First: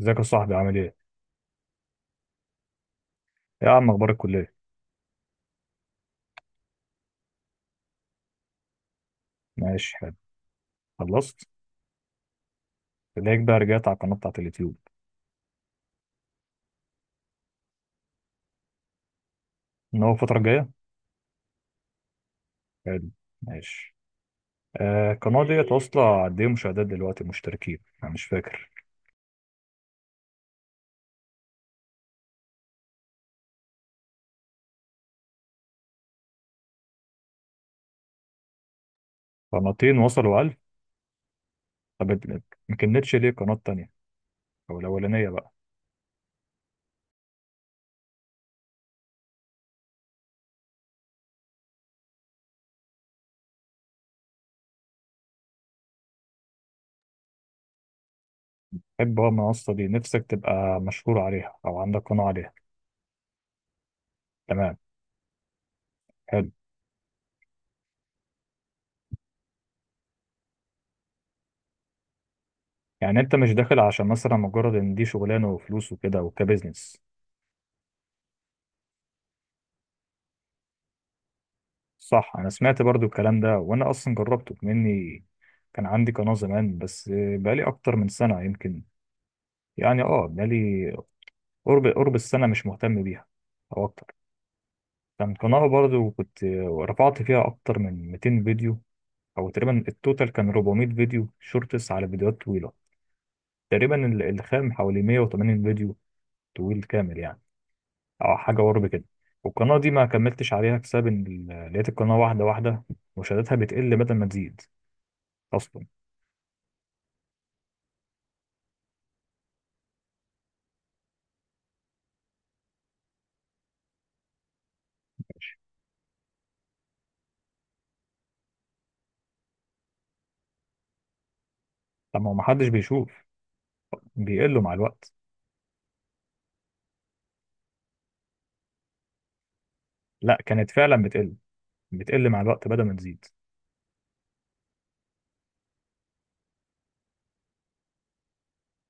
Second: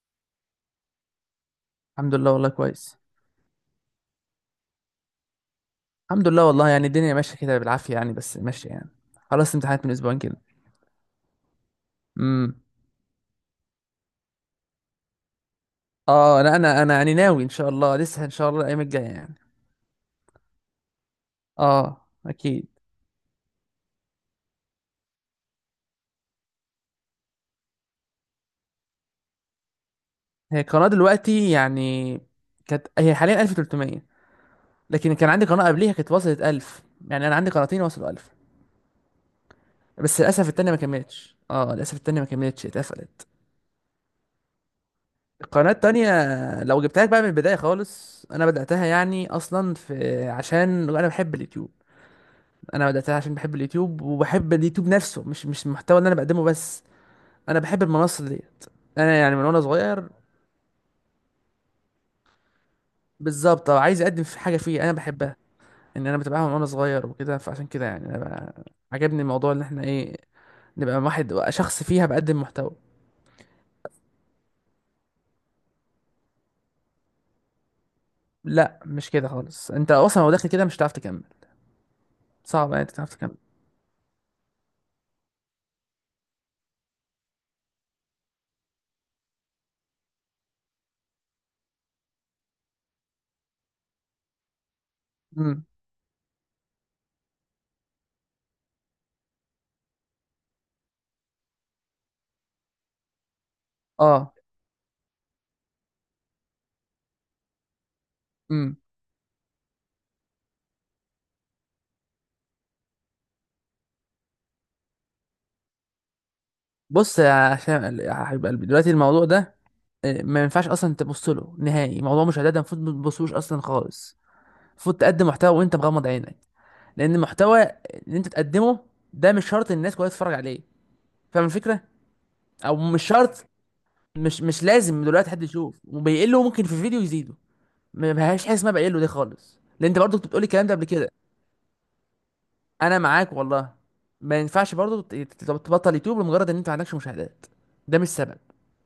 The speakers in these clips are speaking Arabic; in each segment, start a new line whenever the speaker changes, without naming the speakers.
ازيك يا صاحبي، عامل ايه؟
الحمد لله، والله كويس.
يا عم، اخبار الكلية؟
الحمد لله والله، يعني الدنيا ماشيه كده بالعافيه يعني، بس ماشيه يعني. خلاص امتحانات من
ماشي، حلو.
اسبوعين كده.
خلصت؟
امم
تلاقيك بقى رجعت على القناة بتاعت اليوتيوب.
اه، انا يعني ناوي ان شاء الله، لسه ان شاء الله الايام الجايه يعني.
ان هو الفترة الجاية؟
اه، اكيد.
حلو. ماشي. آه، القناة ديت واصلة قد ايه مشاهدات دلوقتي، مشتركين؟ انا مش فاكر.
هي القناه دلوقتي يعني، كانت هي حاليا 1300، لكن كان عندي قناه قبليها كانت وصلت 1000. يعني انا عندي قناتين وصلوا 1000.
قناتين
بس
وصلوا
للاسف
1000.
التانيه ما كملتش، للاسف
طب
التانيه ما كملتش،
ما كملتش
اتقفلت.
ليه قناة تانية؟ او الأولانية بقى.
القناه التانيه لو جبتها لك بقى من البدايه خالص، انا بداتها يعني اصلا في عشان انا بحب اليوتيوب. انا بداتها عشان بحب اليوتيوب، وبحب اليوتيوب نفسه، مش المحتوى اللي انا بقدمه بس. انا بحب المنصه ديت.
حب
انا
بقى
يعني من وانا
المنصة دي،
صغير.
نفسك تبقى مشهور عليها او عندك قناة عليها.
بالظبط، عايز اقدم في حاجه
تمام.
فيه انا بحبها. ان انا
حلو.
بتابعها من وانا صغير وكده، فعشان كده يعني انا بقى عجبني الموضوع ان احنا ايه، نبقى واحد شخص فيها بقدم محتوى.
يعني انت مش داخل عشان مثلا مجرد ان دي شغلانة وفلوس وكده وكبزنس.
لا مش كده خالص، انت اصلا لو داخل كده مش هتعرف تكمل.
صح، انا
صعب
سمعت
يعني انت
برضو
تعرف تكمل.
الكلام ده وانا اصلا جربته مني. كان عندي قناة زمان بس. بقالي اكتر من سنة يمكن. يعني بقالي، قرب السنة مش مهتم بيها، او اكتر. كان قناة
امم
برضو كنت رفعت فيها اكتر من 200 فيديو. او تقريبا التوتال كان 400 فيديو شورتس على فيديوهات طويلة. تقريبا
اه.
الخام حوالي 180 فيديو طويل كامل يعني، او حاجة
امم
قرب كده. والقناة دي ما كملتش عليها بسبب ان لقيت القناة واحدة واحدة مشاهداتها بتقل بدل ما تزيد اصلا.
بص، يا عشان يا حبيب قلبي دلوقتي الموضوع ده، ما ينفعش اصلا تبص له نهائي. موضوع مشاهدات ده المفروض ما تبصوش اصلا خالص. المفروض تقدم محتوى وانت مغمض عينك، لان المحتوى اللي انت تقدمه ده مش شرط الناس كلها تتفرج عليه. فاهم الفكره؟
طب ما هو محدش
او مش
بيشوف،
شرط. مش
بيقلوا
مش
مع
لازم
الوقت.
دلوقتي حد يشوف وبيقله، ممكن في فيديو يزيده. ما بهاش حاجه اسمها بيقله دي خالص، لان انت برضو كنت
لا،
بتقولي
كانت
الكلام ده قبل
فعلا
كده.
بتقل، بتقل مع الوقت بدل ما
انا
تزيد.
معاك والله. ما ينفعش برضو تبطل يوتيوب لمجرد ان انت ما عندكش مشاهدات. ده مش سبب،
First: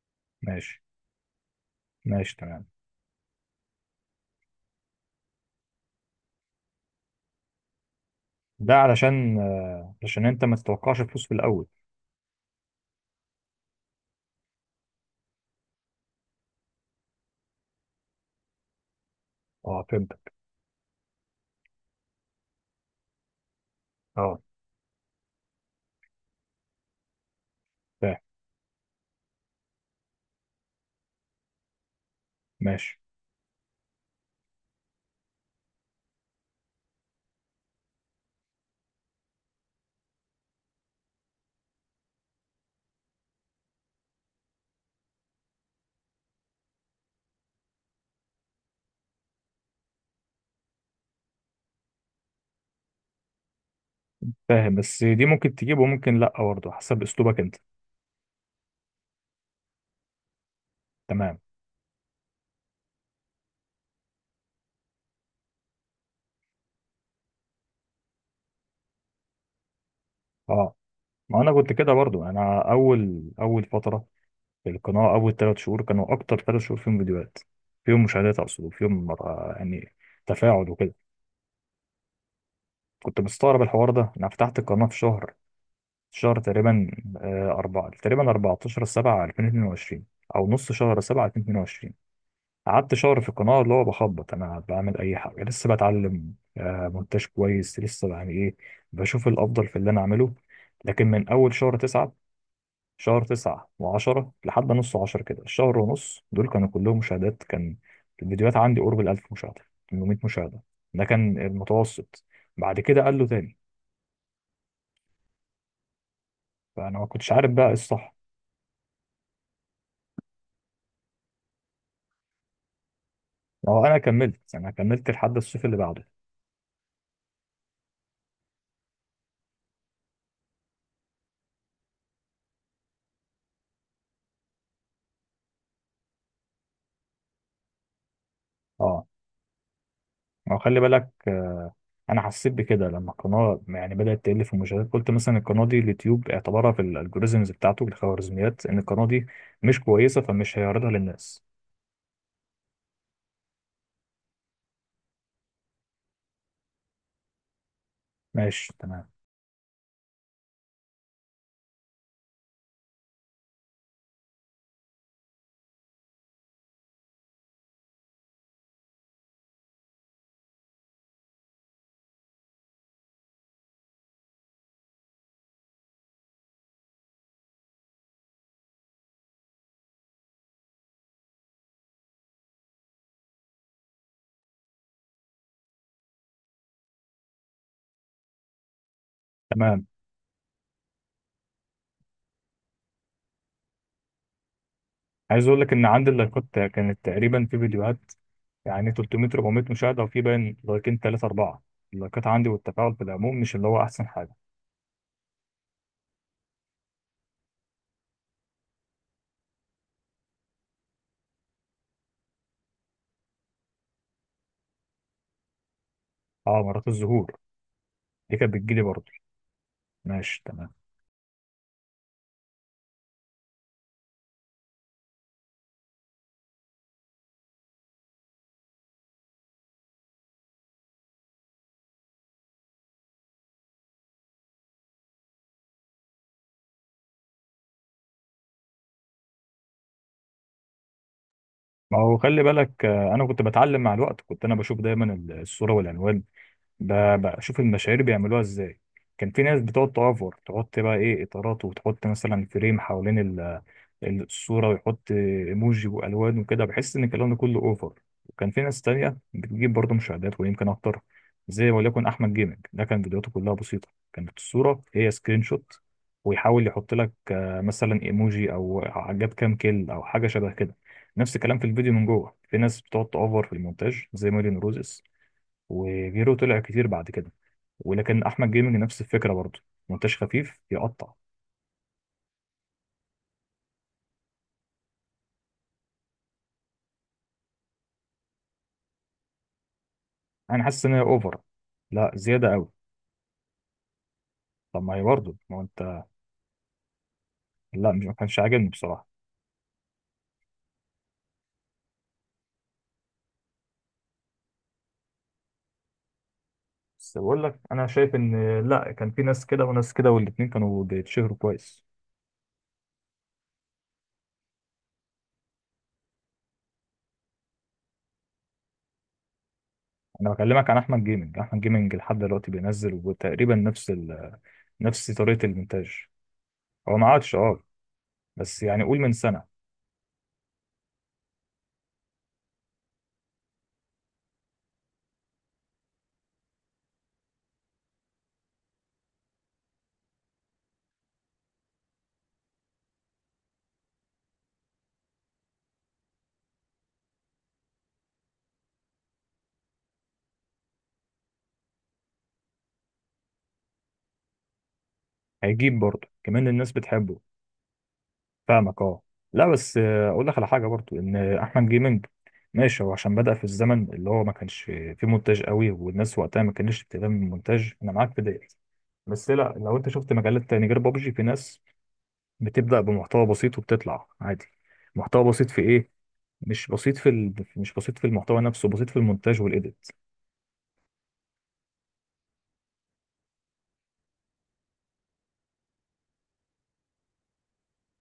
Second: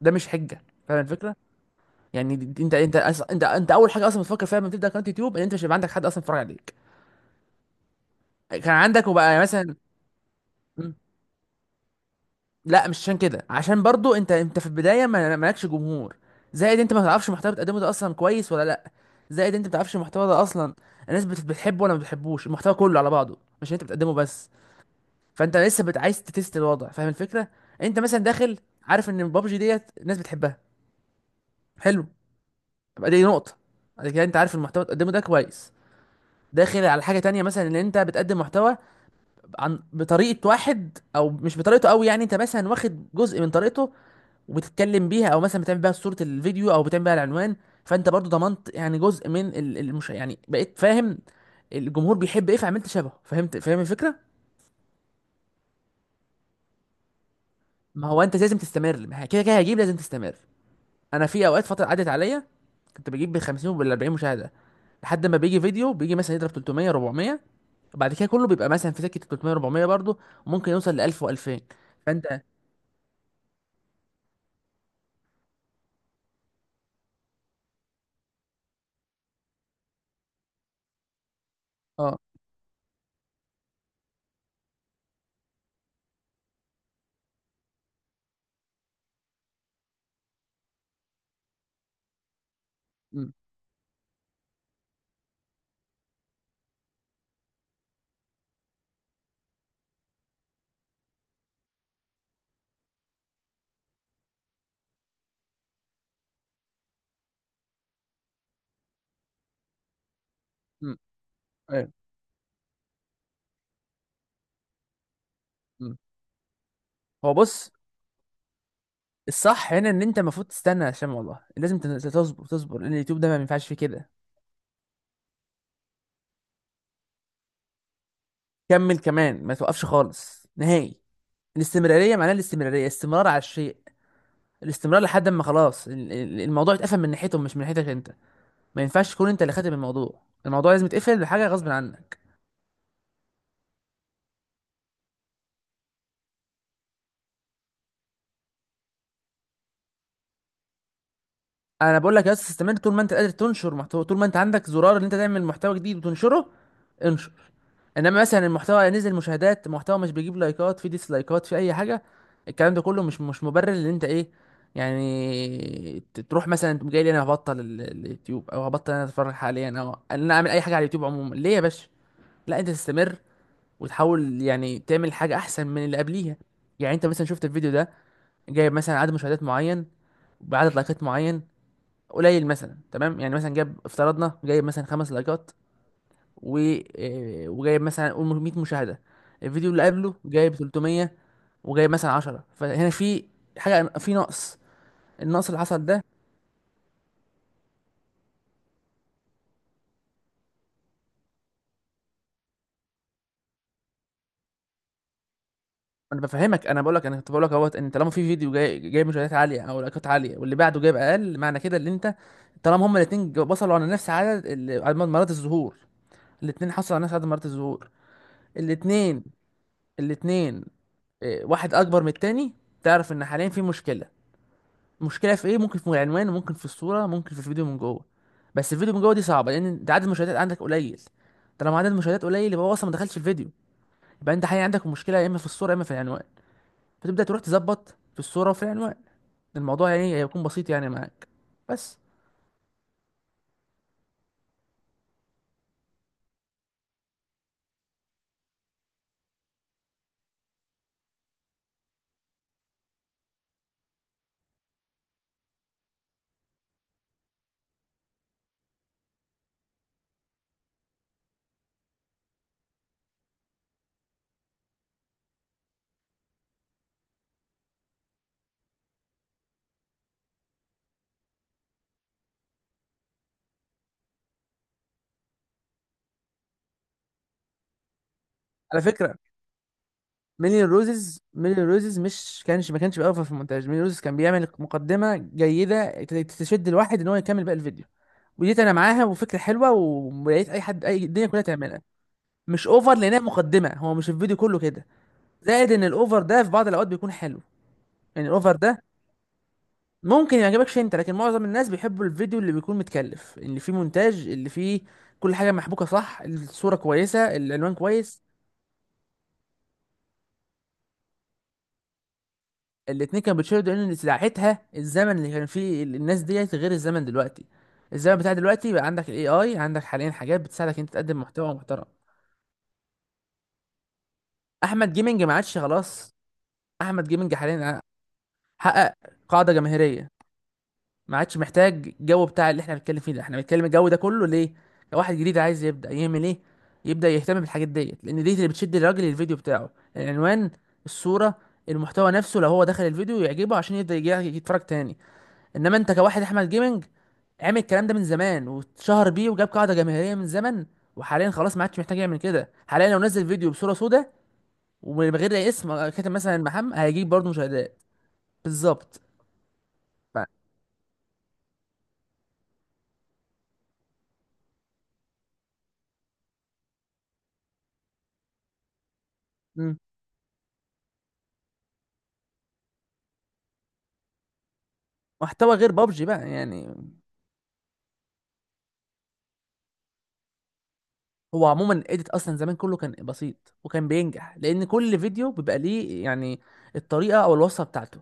ده مش حجه.
ماشي.
فاهم الفكره؟
ماشي
يعني
تمام.
انت انت أص- انت انت اول حاجه اصلا بتفكر فيها لما تبدا قناه يوتيوب، ان انت مش هيبقى عندك حد اصلا يتفرج عليك. كان
ده
عندك
علشان
وبقى مثلا.
آه، علشان انت ما تتوقعش فلوس في الاول.
لا مش عشان كده، عشان برضو انت في البدايه ما مالكش جمهور. زائد انت ما تعرفش المحتوى بتقدمه ده اصلا كويس ولا لا. زائد انت ما
اه،
تعرفش المحتوى
فهمتك.
ده اصلا الناس بتحبه ولا ما بتحبوش. المحتوى كله على بعضه، مش انت بتقدمه
اه.
بس. فانت لسه عايز تتست الوضع. فاهم الفكره؟ انت مثلا
فاهم.
داخل عارف ان بابجي ديت الناس بتحبها. حلو.
ماشي.
يبقى دي نقطه. بعد كده انت عارف المحتوى اللي بتقدمه ده كويس، داخل على حاجه تانية، مثلا ان انت بتقدم محتوى عن بطريقه واحد، او مش بطريقته قوي يعني انت مثلا واخد جزء من طريقته وبتتكلم بيها، او مثلا بتعمل بيها صورة الفيديو، او بتعمل بيها العنوان. فانت برضو ضمنت يعني جزء من المش يعني بقيت فاهم الجمهور بيحب ايه، فعملت شبهه، فهمت. فاهم الفكرة؟
فاهم، بس دي ممكن تجيب وممكن لا برضه حسب اسلوبك انت.
ما هو انت لازم تستمر، ما هي كده كده هجيب. لازم تستمر. انا
تمام.
في اوقات فترة عدت عليا، كنت بجيب بال 50 وبال 40 مشاهدة، لحد ما بيجي فيديو بيجي مثلا يضرب 300 400، وبعد كده كله بيبقى مثلا في سكة 300 400 برضو، وممكن
اه،
يوصل ل 1000
ما انا
و2000.
كنت كده برضه،
فانت
انا اول فتره في القناه، اول ثلاث شهور كانوا اكتر ثلاث شهور فيهم فيديوهات، فيهم مشاهدات اقصد، وفيهم يعني تفاعل وكده.
اه.
كنت مستغرب الحوار ده. انا فتحت القناه في شهر تقريبا، أربعة تقريبا، 14 7 2022، أو نص شهر 7 2022. قعدت شهر في
امم
القناة اللي هو بخبط، أنا بعمل أي حاجة، لسه بتعلم مونتاج كويس، لسه يعني إيه، بشوف الأفضل في اللي أنا أعمله. لكن من أول شهر 9، شهر 9 و10 لحد نص 10 كده، الشهر ونص دول كانوا كلهم مشاهدات، كان الفيديوهات عندي قرب ال 1000 مشاهدة، 800 مشاهدة،
امم
ده كان
ايوه.
المتوسط. بعد كده قال له تاني.
امم
فأنا ما كنتش
هو
عارف بقى
بص،
إيه الصح.
الصح هنا ان انت المفروض تستنى، عشان والله لازم تصبر تصبر، لان اليوتيوب ده ما ينفعش فيه
هو انا
كده.
كملت انا كملت لحد الصيف اللي بعده.
كمل كمان، ما توقفش خالص نهائي. الاستمراريه معناها الاستمراريه، استمرار على الشيء. الاستمرار لحد ما خلاص الموضوع اتقفل من ناحيتهم، مش من ناحيتك انت. ما
اه،
ينفعش تكون انت اللي خاتم الموضوع،
ما
الموضوع
خلي
لازم
بالك،
يتقفل بحاجه غصب عنك.
انا حسيت بكده لما القناه يعني بدات تقل في المشاهدات، قلت مثلا القناه دي اليوتيوب اعتبرها في الالجوريزمز بتاعته، الخوارزميات، ان القناه دي مش كويسه فمش هيعرضها للناس.
انا بقول لك يا اسطى، استمر طول ما انت قادر تنشر محتوى، طول ما انت عندك زرار ان انت تعمل محتوى جديد وتنشره، انشر. انما مثلا
ماشي
المحتوى
تمام.
نزل مشاهدات، محتوى مش بيجيب لايكات، في ديسلايكات، في اي حاجه، الكلام ده كله مش مبرر ان انت ايه، يعني تروح مثلا تقوم جاي لي انا هبطل اليوتيوب، او هبطل انا اتفرج حاليا، او ان انا اعمل اي حاجه على اليوتيوب عموما. ليه يا باشا؟ لا انت تستمر، وتحاول يعني تعمل حاجه احسن من اللي قبليها. يعني انت مثلا شفت الفيديو ده، جايب مثلا عدد مشاهدات معين، بعدد لايكات معين قليل مثلا، تمام؟ يعني مثلا جاب افترضنا جايب مثلا 5 لايكات و وجايب مثلا قول 100 مشاهده. الفيديو اللي
تمام.
قبله جايب 300، وجايب مثلا 10. فهنا في حاجه، في نقص. النقص
عايز
اللي
اقول لك
حصل
ان
ده،
عندي اللايكات كانت تقريبا في فيديوهات يعني 300 400 مشاهده، وفي باين لايكين 3 4. اللايكات عندي والتفاعل في العموم مش اللي هو احسن حاجه.
انا بفهمك. انا كنت بقول لك، اهوت ان طالما في فيديو جاي جايب مشاهدات عاليه او لايكات عاليه، واللي بعده جايب اقل، معنى كده ان انت طالما هما الاثنين وصلوا على نفس عدد عدد مرات الظهور،
اه،
الاثنين
مرات
حصلوا على نفس عدد
الظهور
مرات الظهور،
دي كانت بتجيلي برضه.
الاثنين
ماشي
الاثنين
تمام.
واحد اكبر من التاني، تعرف ان حاليا في مشكله. المشكله في ايه؟ ممكن في العنوان، وممكن في الصوره، ممكن في الفيديو من جوه. بس الفيديو من جوه دي صعبه، لان انت عدد المشاهدات عندك قليل. طالما عدد المشاهدات قليل، يبقى هو اصلا ما دخلش الفيديو. يبقى انت حقيقي عندك مشكله، يا اما في الصوره، يا اما في العنوان. فتبدا تروح تظبط في الصوره وفي العنوان. الموضوع يعني هيكون بسيط يعني معاك
ما
بس.
هو خلي بالك، انا كنت بتعلم مع الوقت. كنت انا بشوف دايما الصوره والعنوان، بشوف المشاهير بيعملوها ازاي. كان في ناس بتقعد تأفور، تحط بقى ايه اطارات وتحط مثلا فريم حوالين الصورة، ويحط ايموجي والوان وكده، بحس ان الكلام ده كله اوفر. وكان في ناس تانية بتجيب برضه مشاهدات ويمكن اكتر، زي وليكن احمد جيمنج. ده كان فيديوهاته كلها بسيطة، كانت الصورة هي سكرين شوت، ويحاول يحط لك مثلا ايموجي او جاب كام كيل او حاجة شبه كده. نفس الكلام في الفيديو من جوه. في ناس بتقعد تأفور في المونتاج زي مارين روزس وغيره طلع كتير بعد كده، ولكن احمد جيمنج
على
نفس
فكره،
الفكره برضه، مونتاج خفيف
ميلين
يقطع.
روزز ميلين روزز مش كانش ما كانش بيقف في المونتاج. ميلين روزز كان بيعمل مقدمه جيده تشد الواحد ان هو يكمل باقي الفيديو. وديت انا معاها، وفكره حلوه، ويا ريت اي
انا
حد
حاسس ان هي
اي الدنيا
اوفر،
كلها تعملها.
لا زياده
مش
قوي.
اوفر، لانها مقدمه، هو مش الفيديو كله
طب
كده.
ما هي برضه، ما هو
زائد ان
انت.
الاوفر ده في بعض الاوقات بيكون حلو.
لا، مش ما
يعني
كانش
الاوفر
عاجبني
ده
بصراحه.
ممكن ما يعجبكش انت، لكن معظم الناس بيحبوا الفيديو اللي بيكون متكلف، اللي فيه مونتاج، اللي فيه كل حاجه محبوكه صح، الصوره
بس
كويسه،
بقول لك،
العنوان
انا شايف
كويس.
ان لا، كان في ناس كده وناس كده، والاتنين كانوا بيتشهروا كويس.
الاتنين كانوا بيتشيروا لان ساعتها الزمن اللي كان فيه الناس ديت غير الزمن دلوقتي. الزمن بتاع دلوقتي بقى عندك الاي اي، عندك حاليا
انا
حاجات
بكلمك عن
بتساعدك انت
احمد
تقدم
جيمنج.
محتوى
احمد
محترم.
جيمنج لحد دلوقتي بينزل وتقريبا نفس ال...
احمد
نفس
جيمنج ما
طريقه
عادش
المونتاج.
خلاص.
هو
احمد
ما
جيمنج
عادش، اه،
حاليا
بس يعني
حقق
قول من سنه.
قاعده جماهيريه، ما عادش محتاج الجو بتاع اللي احنا بنتكلم فيه ده. احنا بنتكلم الجو ده كله ليه؟ لو واحد جديد عايز يبدا يعمل ايه؟ يبدا يهتم بالحاجات ديت، لان دي اللي بتشد الراجل للفيديو بتاعه. العنوان، الصوره، المحتوى نفسه، لو هو دخل الفيديو يعجبه عشان يبدا يجي يتفرج تاني. انما انت كواحد احمد جيمنج عامل الكلام ده من زمان واتشهر بيه وجاب قاعده جماهيريه من زمن، وحاليا خلاص ما عادش محتاج يعمل كده. حاليا لو نزل فيديو بصوره سوداء، ومن غير أي اسم
هيجيب برضه،
كاتب مثلا
كمان الناس
محمد، هيجيب
بتحبه.
برضه مشاهدات.
فاهمك
بالظبط.
اه. لا بس،
ف-
اقول لك على حاجه برضو ان احمد جيمنج ماشي، هو عشان بدأ في الزمن اللي هو ما كانش فيه مونتاج قوي، والناس وقتها ما كانتش بتهتم بالمونتاج، انا معاك في ديت. بس لا، لو
مم.
انت شفت مجالات تاني غير بابجي، في ناس بتبدأ بمحتوى بسيط وبتطلع عادي. محتوى بسيط
محتوى
في
غير
ايه؟
بابجي بقى يعني.
مش بسيط في المحتوى نفسه، بسيط في المونتاج والايديت.
هو عموما الايديت اصلا زمان كله كان بسيط وكان بينجح، لان كل فيديو بيبقى ليه يعني الطريقه او الوصفه بتاعته.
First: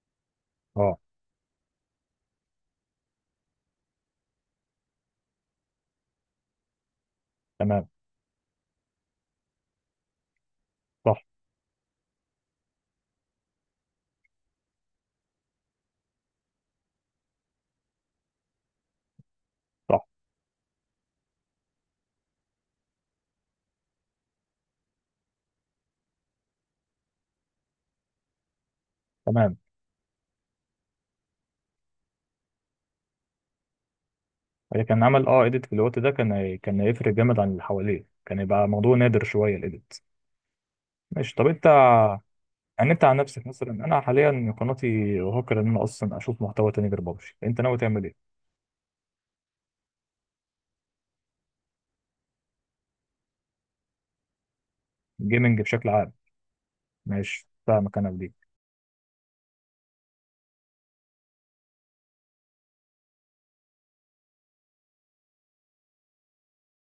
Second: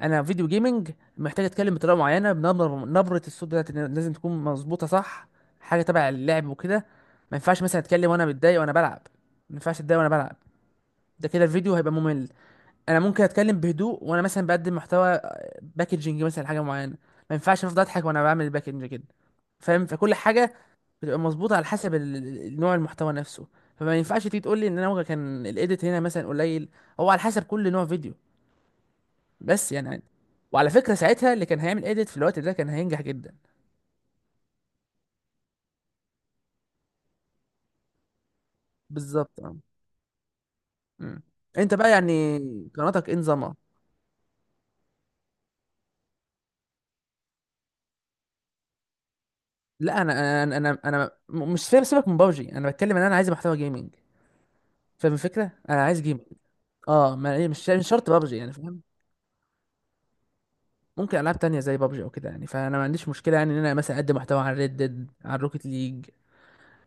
انا فيديو جيمنج
اه.
محتاج اتكلم بطريقه معينه، بنبره الصوت بتاعتي لازم تكون مظبوطه صح، حاجه تبع اللعب وكده. ما ينفعش مثلا
تمام.
اتكلم وانا متضايق وانا بلعب. ما ينفعش اتضايق وانا بلعب،
صح.
ده كده الفيديو هيبقى ممل. انا ممكن اتكلم بهدوء وانا مثلا بقدم محتوى، باكجنج مثلا حاجه معينه. ما ينفعش افضل اضحك وانا بعمل الباكجنج كده. فاهم؟
صح
فكل حاجه بتبقى مظبوطه على حسب نوع المحتوى نفسه. فما ينفعش تيجي تقول لي ان انا كان الايديت هنا مثلا قليل، هو على حسب كل نوع فيديو.
تمام.
بس يعني عادي. وعلى فكره ساعتها اللي كان هيعمل ايديت في الوقت ده كان هينجح جدا.
هي كان عمل ايديت في الوقت ده، كان كان هيفرق جامد عن اللي حواليه، كان يبقى موضوع نادر
بالظبط
شويه
اه.
الايديت.
مم.
ماشي. طب انت،
انت بقى يعني
يعني انت
قناتك ايه
عن نفسك
نظامها؟
مثلا، انا حاليا قناتي هوكر ان انا اصلا اشوف محتوى تاني غير بابجي، انت ناوي تعمل ايه؟
لا مش فاهم. سيبك من بابجي، انا بتكلم ان انا عايز محتوى جيمنج. فاهم الفكره؟
جيمنج
انا
بشكل
عايز
عام.
جيمنج. اه، ما
ماشي،
مش
فاهمك
شرط
انا في دي.
بابجي يعني، فاهم؟ ممكن العاب تانية زي بابجي او كده يعني، فانا ما عنديش مشكله يعني ان انا مثلا اقدم محتوى على ريد ديد، على روكيت ليج،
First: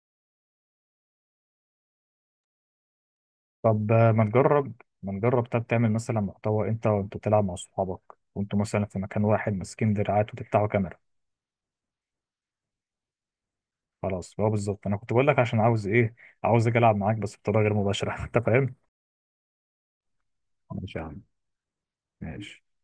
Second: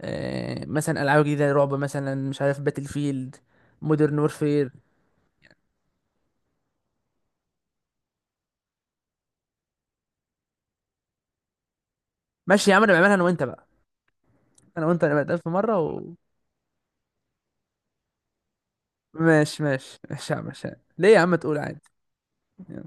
مثلا العاب جديده، رعب مثلا، مش عارف، باتل فيلد،
طب
مودرن
ما
وورفير.
نجرب. ما نجرب، طب تعمل مثلا محتوى انت وانت بتلعب مع صحابك، وانتوا مثلا في مكان واحد ماسكين دراعات وتفتحوا كاميرا.
ماشي يا عم، انا بعملها انا وانت بقى.
خلاص، هو
انا
بالظبط انا
وانت
كنت
نبقى
بقول لك
نتقابل في
عشان
مره
عاوز
و...
ايه. عاوز اجي العب معاك بس بطريقه غير مباشره انت فاهم.
ماشي يا عم ماشي.
ماشي يا
ليه يا
عم،
عم، تقول عادي.
ماشي.